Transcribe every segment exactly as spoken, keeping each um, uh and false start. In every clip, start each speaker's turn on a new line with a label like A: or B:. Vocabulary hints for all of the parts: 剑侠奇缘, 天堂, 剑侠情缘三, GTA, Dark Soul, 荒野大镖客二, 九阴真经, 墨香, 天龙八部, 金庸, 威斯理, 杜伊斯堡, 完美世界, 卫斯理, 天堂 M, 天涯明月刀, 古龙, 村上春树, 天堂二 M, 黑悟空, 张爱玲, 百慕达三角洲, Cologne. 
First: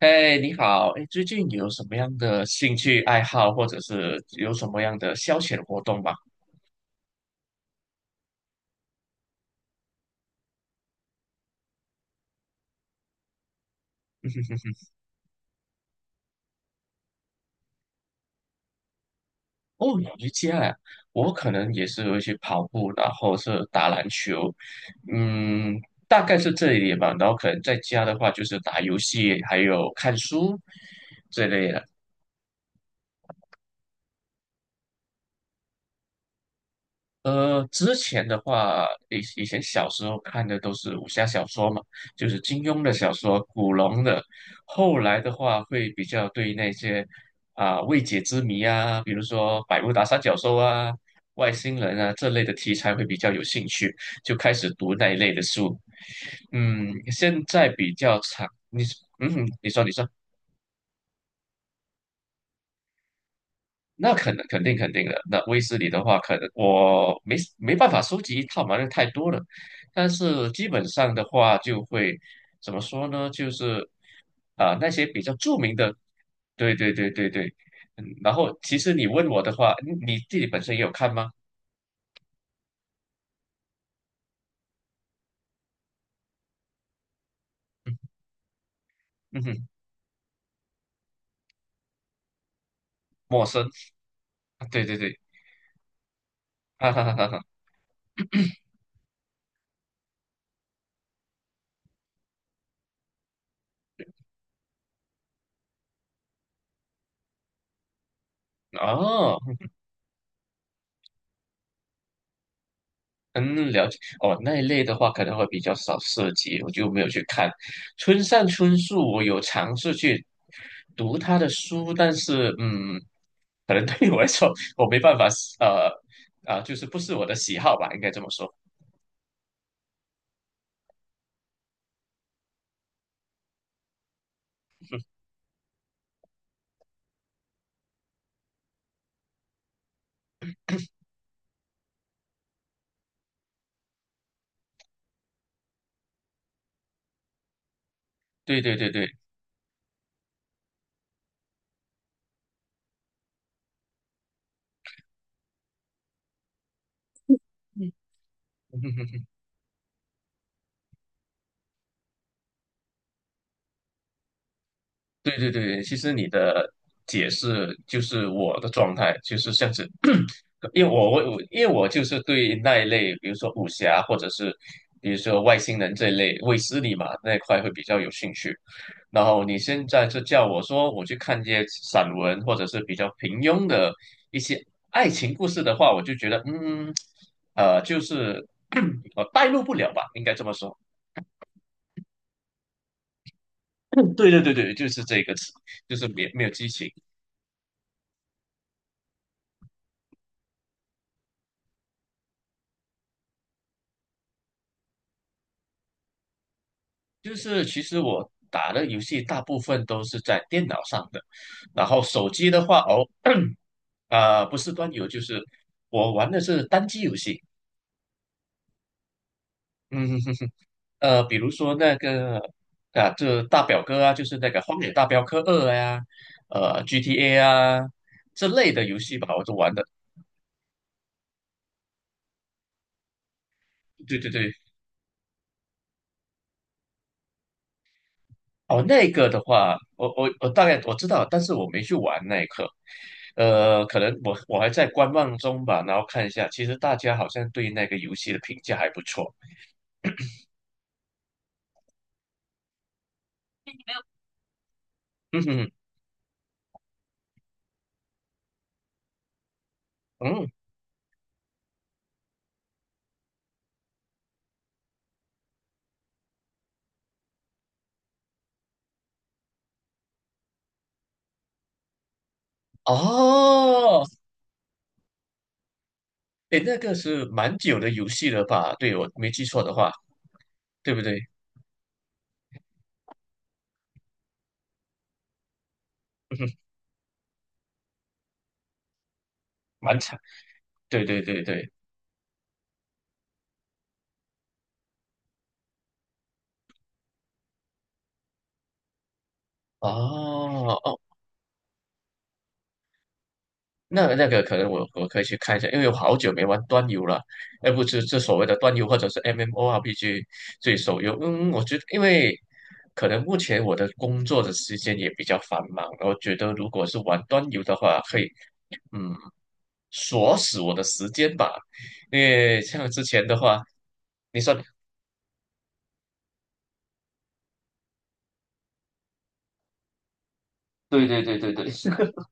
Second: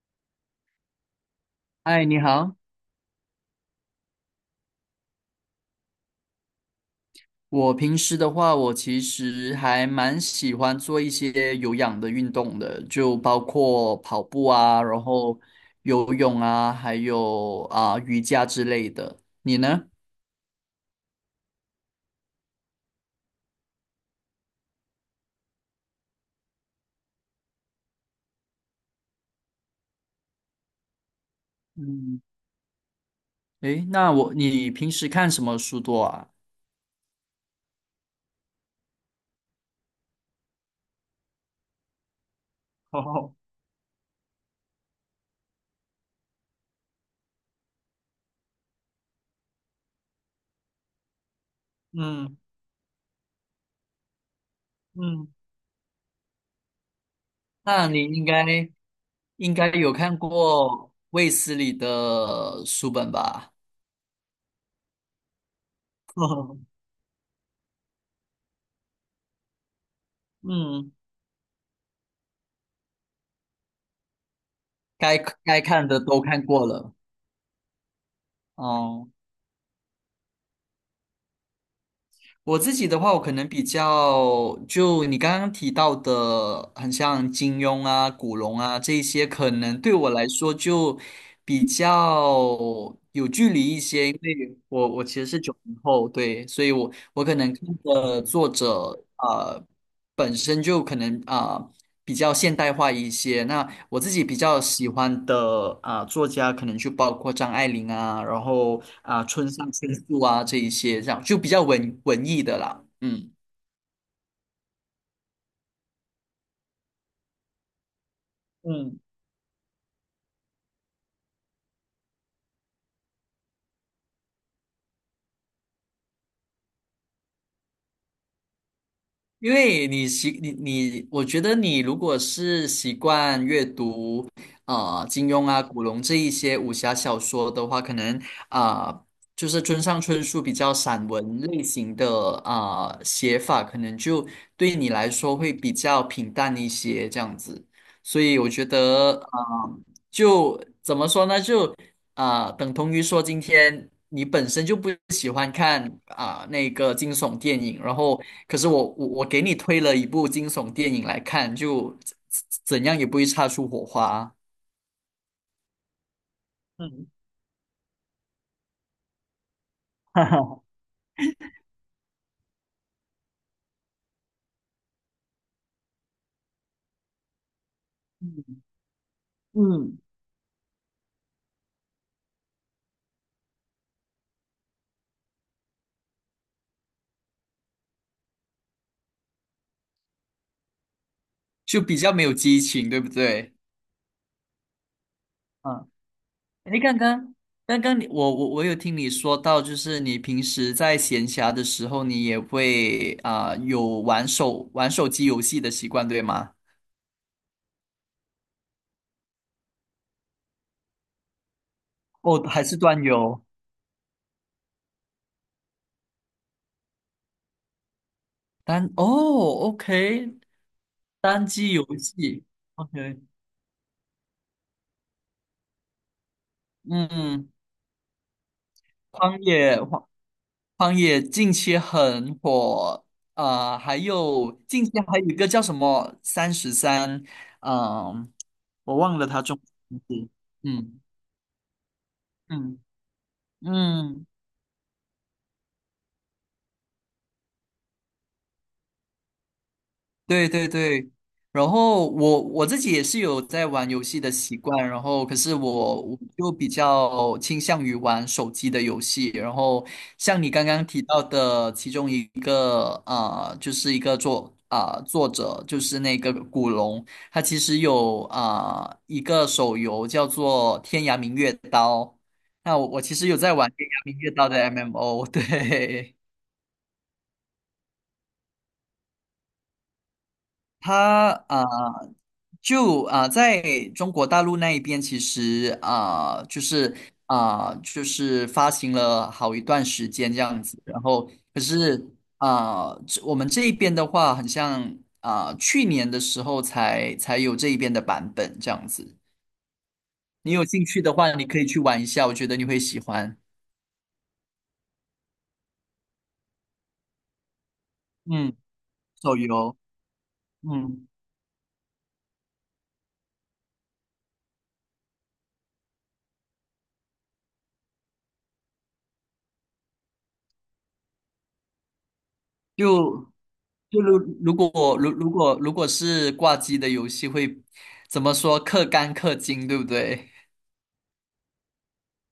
A: 哎，你好，哎，最近有什么
B: 嗨，
A: 样
B: 你
A: 的
B: 好。
A: 兴趣爱好，或者是有什么样的消遣活动吗？
B: 我平时的话，我其实还蛮喜欢做一些有氧的运动的，就包括跑步啊，然后游泳啊，还有啊、瑜伽之类的。你呢？
A: 哦，瑜伽啊，我可能也是会去跑步，然后是打篮球，嗯，大概是这一点吧。然后可能在家的话，就是打游戏，还有看书这类的。
B: 嗯，诶，那我，你平时看什么书多啊？
A: 呃，之前的话，以以前小时候看的都是武侠小说嘛，就是金庸的 小
B: 哦，
A: 说、古龙的。后来的话，会比较对那些啊、未解之谜啊，比如说百慕达三角洲啊、外星人啊这
B: 嗯
A: 类的题材会比较有兴趣，就开始读那一
B: 嗯
A: 类的书。嗯，现 在
B: 那
A: 比
B: 你
A: 较
B: 应该
A: 常，你嗯，
B: 应
A: 你
B: 该
A: 说你
B: 有
A: 说。
B: 看过卫斯理的书本吧？
A: 那肯肯定肯定的。那威斯理的话，可能 我没没办法收集一套嘛，那太多了。但是基本
B: 嗯，
A: 上的话，就会怎么说呢？就是啊、那些
B: 该
A: 比较著
B: 该
A: 名
B: 看
A: 的，
B: 的都看过
A: 对对
B: 了。
A: 对对对。嗯，然后其实你
B: 哦。
A: 问我的话，你你自己本身也有看吗？
B: 我自己的话，我可能比较就你刚刚提到的，很像金庸啊、古龙啊这一些，
A: 嗯
B: 可
A: 哼，
B: 能对我来说就比较有
A: 陌
B: 距离
A: 生。
B: 一些，因为
A: 啊对
B: 我
A: 对
B: 我其
A: 对，
B: 实是九零后，对，所以我
A: 哈哈哈
B: 我
A: 哈
B: 可
A: 哈。
B: 能看的作者啊，本身就可能啊、比较现代化一些。那我自己比较喜欢的啊、作家，可能就包括张爱玲啊，然后啊、
A: 哦，
B: 村上春树啊这一些，这样就比较文文艺的啦。嗯，
A: 嗯，了解哦，那一类的话可能会比较少涉及，我就没有去看。村上春
B: 嗯。
A: 树，我有尝试去读他的书，但是嗯，可能对于我来说，我没办法，呃啊、就是不是我的喜好吧，应该这么说。
B: 因为你习你你，我觉得你如果是习惯阅读，啊金庸啊、古龙这一些武侠小说的话，可能啊、呃就是村上春树比较散文类型的啊、呃写法，可能就对你来说会比较平淡一些这样子。所以我
A: 对
B: 觉
A: 对对对，
B: 得，啊，就怎么说呢，就啊、呃等同于说今天你本身就不喜欢看啊、那个惊悚电影，
A: 嗯
B: 然后可是我我我 给你推了一部惊悚电影来看，就怎怎样也不会擦出火花，
A: 对对对，其实你的
B: 嗯，
A: 解释就是我的状态，就是像是，
B: 哈哈，
A: 因为我我我因为我就是对那一类，比如说武侠或者是比如说外星人这一类卫斯理嘛那一块会比较有兴趣。然后你现
B: 嗯
A: 在就叫我说我去看一些散文或者是比较平庸的一些爱情故事的话，我就觉得嗯呃就是 我带入不了吧，应该这么说。
B: 就比较没有激情，对不对？
A: 嗯对对对对，就是这个词，
B: 嗯，
A: 就是没没有激
B: 诶，
A: 情。
B: 刚刚刚刚你我我我有听你说到，就是你平时在闲暇的时候，你也会啊、有玩手玩手机游戏的习惯，对吗？
A: 就是其实我打的游戏大部分都是在电脑上的，然后手
B: 哦，
A: 机
B: 还
A: 的
B: 是
A: 话，
B: 端
A: 哦，
B: 游
A: 啊、不是端游，就是我玩的是单机游戏，
B: 单哦
A: 嗯，
B: ，OK,
A: 呃，比
B: 单
A: 如
B: 机
A: 说
B: 游
A: 那个
B: 戏
A: 啊，
B: ，OK,
A: 这大表哥啊，就是那个《荒野大镖客二》呀，呃，G T A
B: 嗯，
A: 啊这类的游戏吧，
B: 荒
A: 我都玩
B: 野
A: 的。
B: 荒荒野近期很火，呃，还
A: 对对
B: 有
A: 对，
B: 近期还有一个叫什么三十三，嗯，
A: 哦，
B: 我
A: 那
B: 忘了
A: 个的
B: 他中文
A: 话，
B: 名
A: 我
B: 字，
A: 我我大概我
B: 嗯
A: 知道，但是我没去玩那一刻。
B: 嗯
A: 呃，可能
B: 嗯，
A: 我我还在观望中吧，然后看一下，其实大家好像对那个游戏的评价还不错。
B: 对对对，然后我我自己也是有在玩游戏的习惯，然后可
A: 嗯
B: 是
A: 哼
B: 我我就比较倾向于玩手机的游戏，然后像你
A: 嗯，
B: 刚刚提到的其中一个啊，呃就是一个作啊、作者就是那个古龙，他其实有啊、呃一个手游叫做《天涯明月刀》，那我我其实有在玩《天涯
A: 哦，
B: 明月刀》的 M M O,对。
A: 诶，那个是蛮久的游戏了吧？对，我没记错的话，对不对？
B: 它啊、呃就啊、呃在中国大陆那一边，其实啊、呃就 是啊、呃就是发行了好一段
A: 蛮
B: 时
A: 长，
B: 间这样子。然
A: 对对
B: 后，
A: 对
B: 可
A: 对，
B: 是啊、呃这我们这一边的话，很像啊、呃去年的时候才才有这一边的版本这样子。你有
A: 哦
B: 兴
A: 哦
B: 趣的话，你可以去玩一下，我觉得你会喜欢。
A: 那那个可能我我可以去看一下，因为我好久没玩端游了，而不是这所谓
B: 嗯，
A: 的端游或者是
B: 手游，
A: M M O R P G 这手
B: 嗯。
A: 游。嗯，我觉得因为可能目前我的工作的时间也比较繁忙，我觉得如果是玩端游的话，可以嗯锁死我的时间吧，因为像之前
B: 就
A: 的话，
B: 就如
A: 你说
B: 如果如如果如果是挂机的游戏会怎么说？氪肝氪金，对不对？
A: 对对对对对，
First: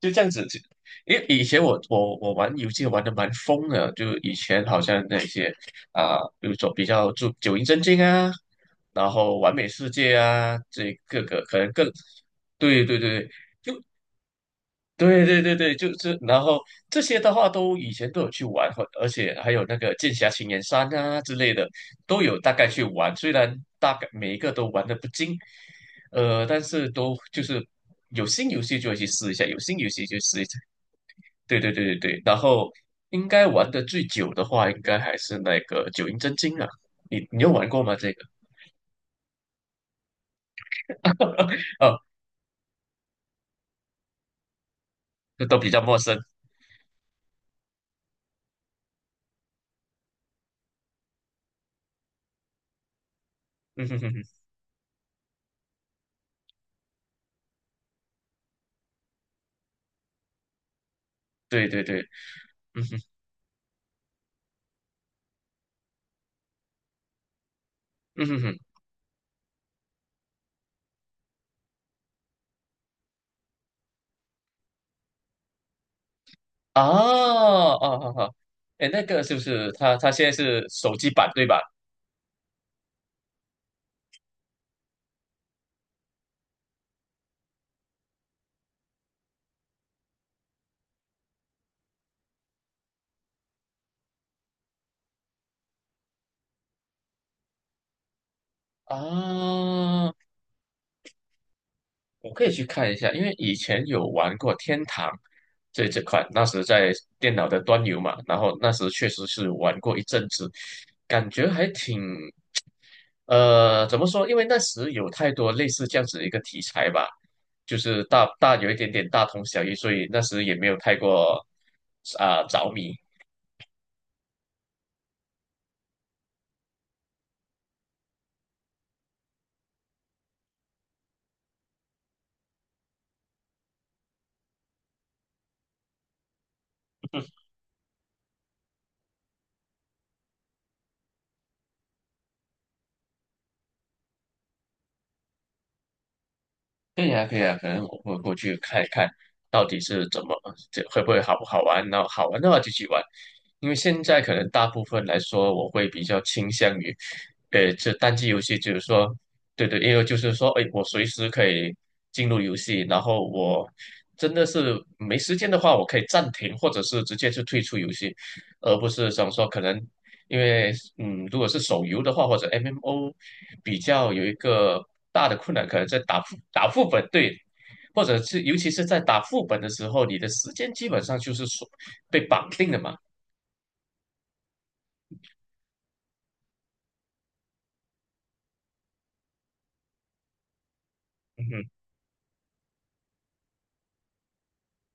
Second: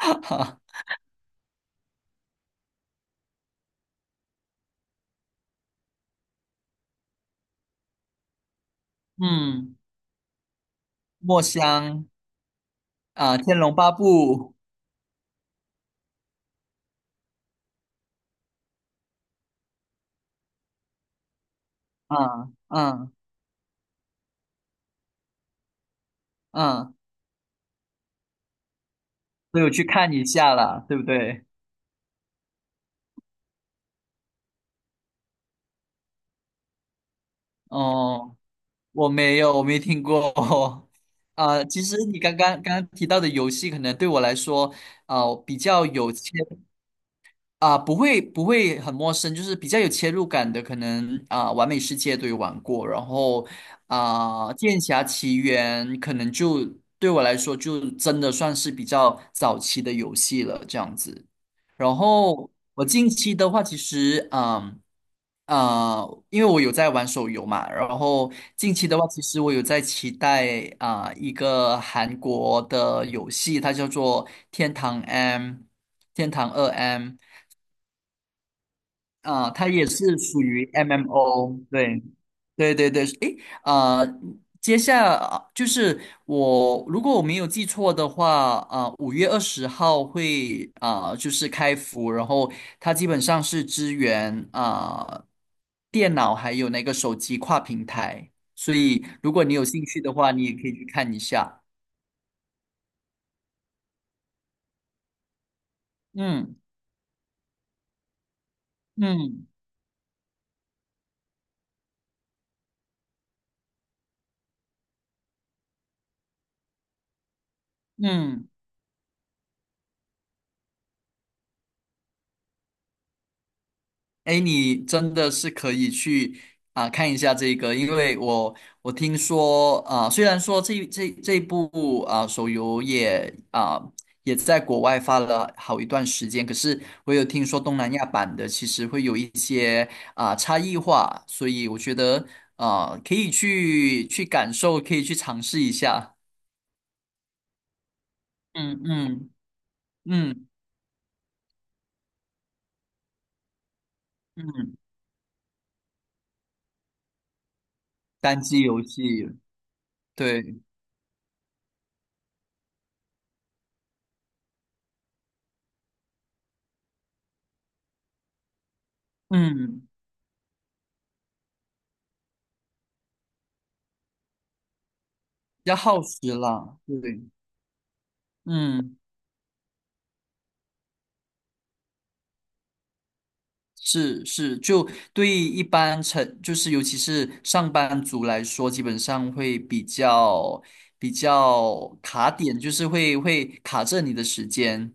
A: 就这 样子。就
B: 哈，
A: 因为以前我我我玩游戏玩的蛮疯的，就以前好像那些啊、比如说比较注九阴真经啊。然后完美
B: 嗯，
A: 世界啊，这各个
B: 墨
A: 可能更，
B: 香
A: 对对对
B: 啊，《天龙八部》
A: 对对对对，对，就是然后这些的话都以前都有去玩，或而且还有那个剑侠情缘三啊之类的都有
B: 啊，
A: 大概去
B: 嗯
A: 玩，虽然大概每一个都玩的不精，呃，但是
B: 嗯，
A: 都就是有新游戏就会去试一下，有
B: 都有
A: 新
B: 去
A: 游戏
B: 看
A: 就
B: 一
A: 试一下，
B: 下了，对不对？
A: 对对对对对，然后应该玩的最久的话，应该还是那个九阴真经啊，你你有玩过吗？这个？
B: 哦，我没有，我没听过。啊，其实
A: 哦，
B: 你刚刚刚刚提到的游戏，可能对我来说，啊，
A: 这
B: 比
A: 都比较
B: 较
A: 陌
B: 有
A: 生。
B: 切啊、不会不会很陌生，就是比较有切入感的，可能啊、完美世界》都有玩过，然后
A: 哼哼哼。
B: 啊、剑侠奇缘》可能就对我来说就真的算是比较早期的游戏了，这样子。
A: 对对
B: 然
A: 对，
B: 后
A: 嗯
B: 我
A: 哼，
B: 近期的话，其实嗯呃，因为我有在玩手游嘛，然
A: 嗯
B: 后
A: 哼哼，
B: 近期的话，其实我有在期待啊、一个韩国的游戏，它叫做《天堂 M》《天堂二
A: 啊，
B: M》。
A: 哦哦哦，哎，那个是不
B: 啊，它
A: 是
B: 也
A: 它？它
B: 是
A: 现在
B: 属于
A: 是手机版对
B: M M O,
A: 吧？
B: 对，对对对，诶，啊，接下啊，就是我，如果我没有记错的话，啊、呃五月二十号会啊、就是开服，然后它基本上是支援啊、电脑还有那个手机跨平台，所以如果你有兴趣的
A: 啊，
B: 话，你也可以去看一下。
A: 我可以去看一下，因为以前有玩过天堂这这款，那
B: 嗯
A: 时在电脑的端游嘛，然后那时确实
B: 嗯
A: 是玩过一阵子，感觉还挺，呃，怎么说？因为那时有太多类似这样子的一个题材吧，就是大
B: 嗯。
A: 大有一点点大同小异，所以那时也没有太过啊、着迷。
B: 哎，你真的是可以去啊、看一下这个，因为我我听说啊、虽然说这这这部啊、手游也啊、也在国外发了好一段时间，可是我有听说东南亚版的其实会有一些啊、差异化，所以我觉得啊、可以去去感受，可以去尝试一下。
A: 可以啊，可以啊，可能我会过去
B: 嗯
A: 看一看，
B: 嗯
A: 到底是怎么，
B: 嗯
A: 这会不会好不好玩？然后好玩的话就去玩，因为现在可能大
B: 嗯，
A: 部分来说，我会比较倾向于，呃，这单机游
B: 单
A: 戏，
B: 机
A: 就是
B: 游戏，
A: 说，对对，因为就是说，
B: 对，
A: 哎，我随时可以进入游戏，然后我真的是没时间的话，我可以暂停，或者是直接就退出游戏，而不是想说可能。
B: 嗯，
A: 因为嗯，如果是手游的话，或者 M M O,比较有一个大的困难，
B: 要
A: 可能在
B: 耗
A: 打
B: 时
A: 副打
B: 了，
A: 副本，
B: 对，
A: 对，或者是尤其是
B: 嗯。
A: 在打副本的时候，你的时间基本上就是说被绑定的嘛，
B: 是是，就对于一般成，就是尤其是上班族来说，基本上会比较比
A: 嗯哼，
B: 较卡点，就是会会卡着你的时间。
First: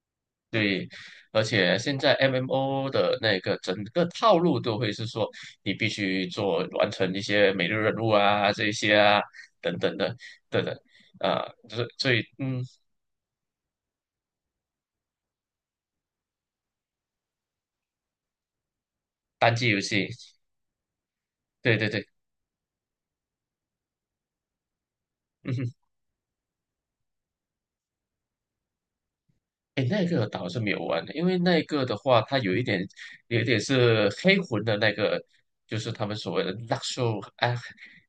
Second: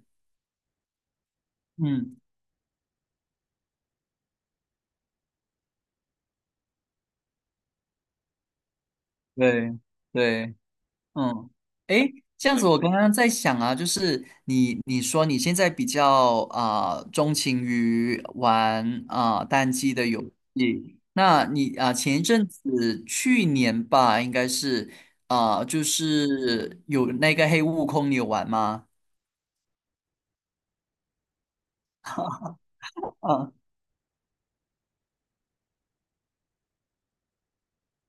A: 对，而且现在
B: 嗯，
A: M M O 的那个整个套路都会是说，你必须做完成一些每日任务啊，这一些啊，等
B: 对
A: 等的，
B: 对。
A: 等等，啊，
B: 嗯，
A: 就是
B: 诶，
A: 所以
B: 这样
A: 嗯，
B: 子，我刚刚在想啊，就是你你说你现在比较啊、呃钟情于玩啊、呃
A: 单机
B: 单
A: 游
B: 机的
A: 戏，
B: 游戏，那你
A: 对
B: 啊、
A: 对
B: 呃
A: 对，
B: 前一阵子去年吧，应该是
A: 嗯
B: 啊、呃
A: 哼。
B: 就是有那个黑悟空，你有玩吗？
A: 哎，那个倒是没有玩的，因为那个的话，它有一点，有一
B: 啊，
A: 点是黑魂的那个，就是他们所谓的 Dark Soul 啊，哎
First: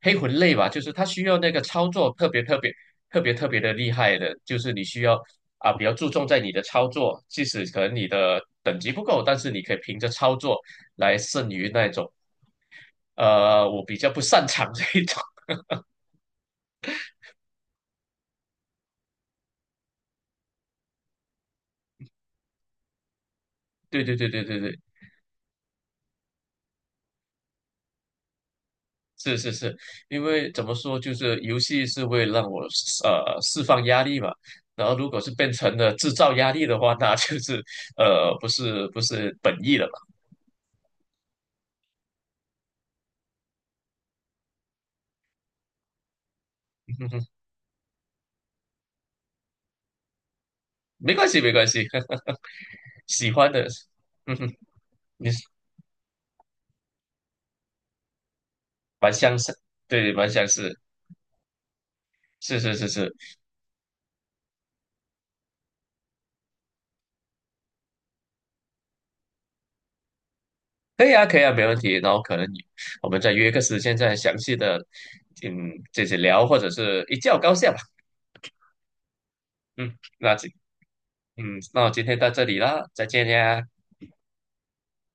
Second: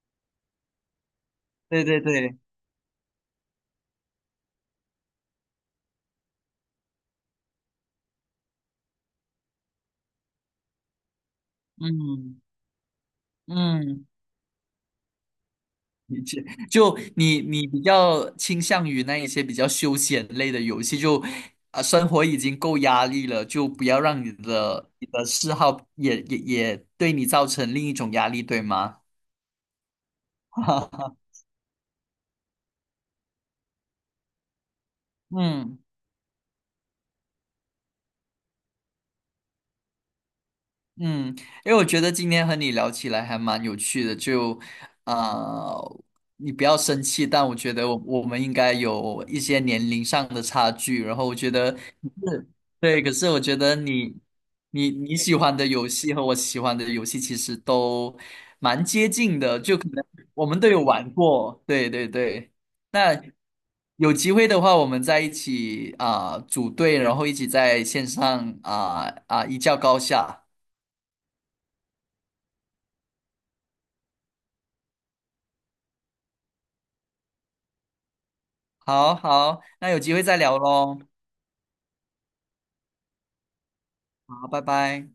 A: 黑魂类吧，就是它需要那个
B: 对
A: 操
B: 对
A: 作特
B: 对，
A: 别特别特别特别的厉害的，就是你需要啊比较注重在你的操作，即使可能你的等级不够，但是你可以凭着操作来胜于那
B: 嗯
A: 种呃我比
B: 嗯。
A: 较不擅长这一种。
B: 理解就你你比较倾向于那一些比较休闲类的游戏，就啊生活已经够压力了，就不 要
A: 对对
B: 让
A: 对
B: 你
A: 对对对。
B: 的你的嗜好也也也对你造成另一种压力，对吗？
A: 是是是，因为怎么说，就 是游戏是为了让我呃释放压力嘛。然后如果是变成
B: 嗯。
A: 了制造压力的话，那就是呃不是不是本意了嘛。
B: 嗯，因为我觉得今天和你聊起来还蛮有趣的，就啊、呃你不要 生
A: 哼哼
B: 气，但我觉得我我们应该有一些年龄上的差距，
A: 没
B: 然后
A: 关
B: 我
A: 系
B: 觉
A: 没关
B: 得
A: 系，
B: 是对，可是
A: 喜
B: 我
A: 欢
B: 觉
A: 的，
B: 得你
A: 嗯哼，
B: 你你
A: 你
B: 喜
A: 是
B: 欢的游戏和我喜欢的游戏其实都蛮接
A: 蛮相
B: 近
A: 似，
B: 的，就可能
A: 对，蛮
B: 我
A: 相
B: 们都
A: 似，
B: 有玩过，对对对。
A: 是是是是，
B: 那有机会的话，我们在一起啊、组队，然后一起在线上啊啊、一较高下。
A: 可以啊可以啊，没问题。然后可能你我们再约个时间再详细的嗯这些聊，或者是一较高下吧。
B: 好好，那
A: 嗯，
B: 有机会
A: 那
B: 再
A: 今
B: 聊喽。
A: 嗯那我今天到这里啦，再见呀。
B: 好，拜拜。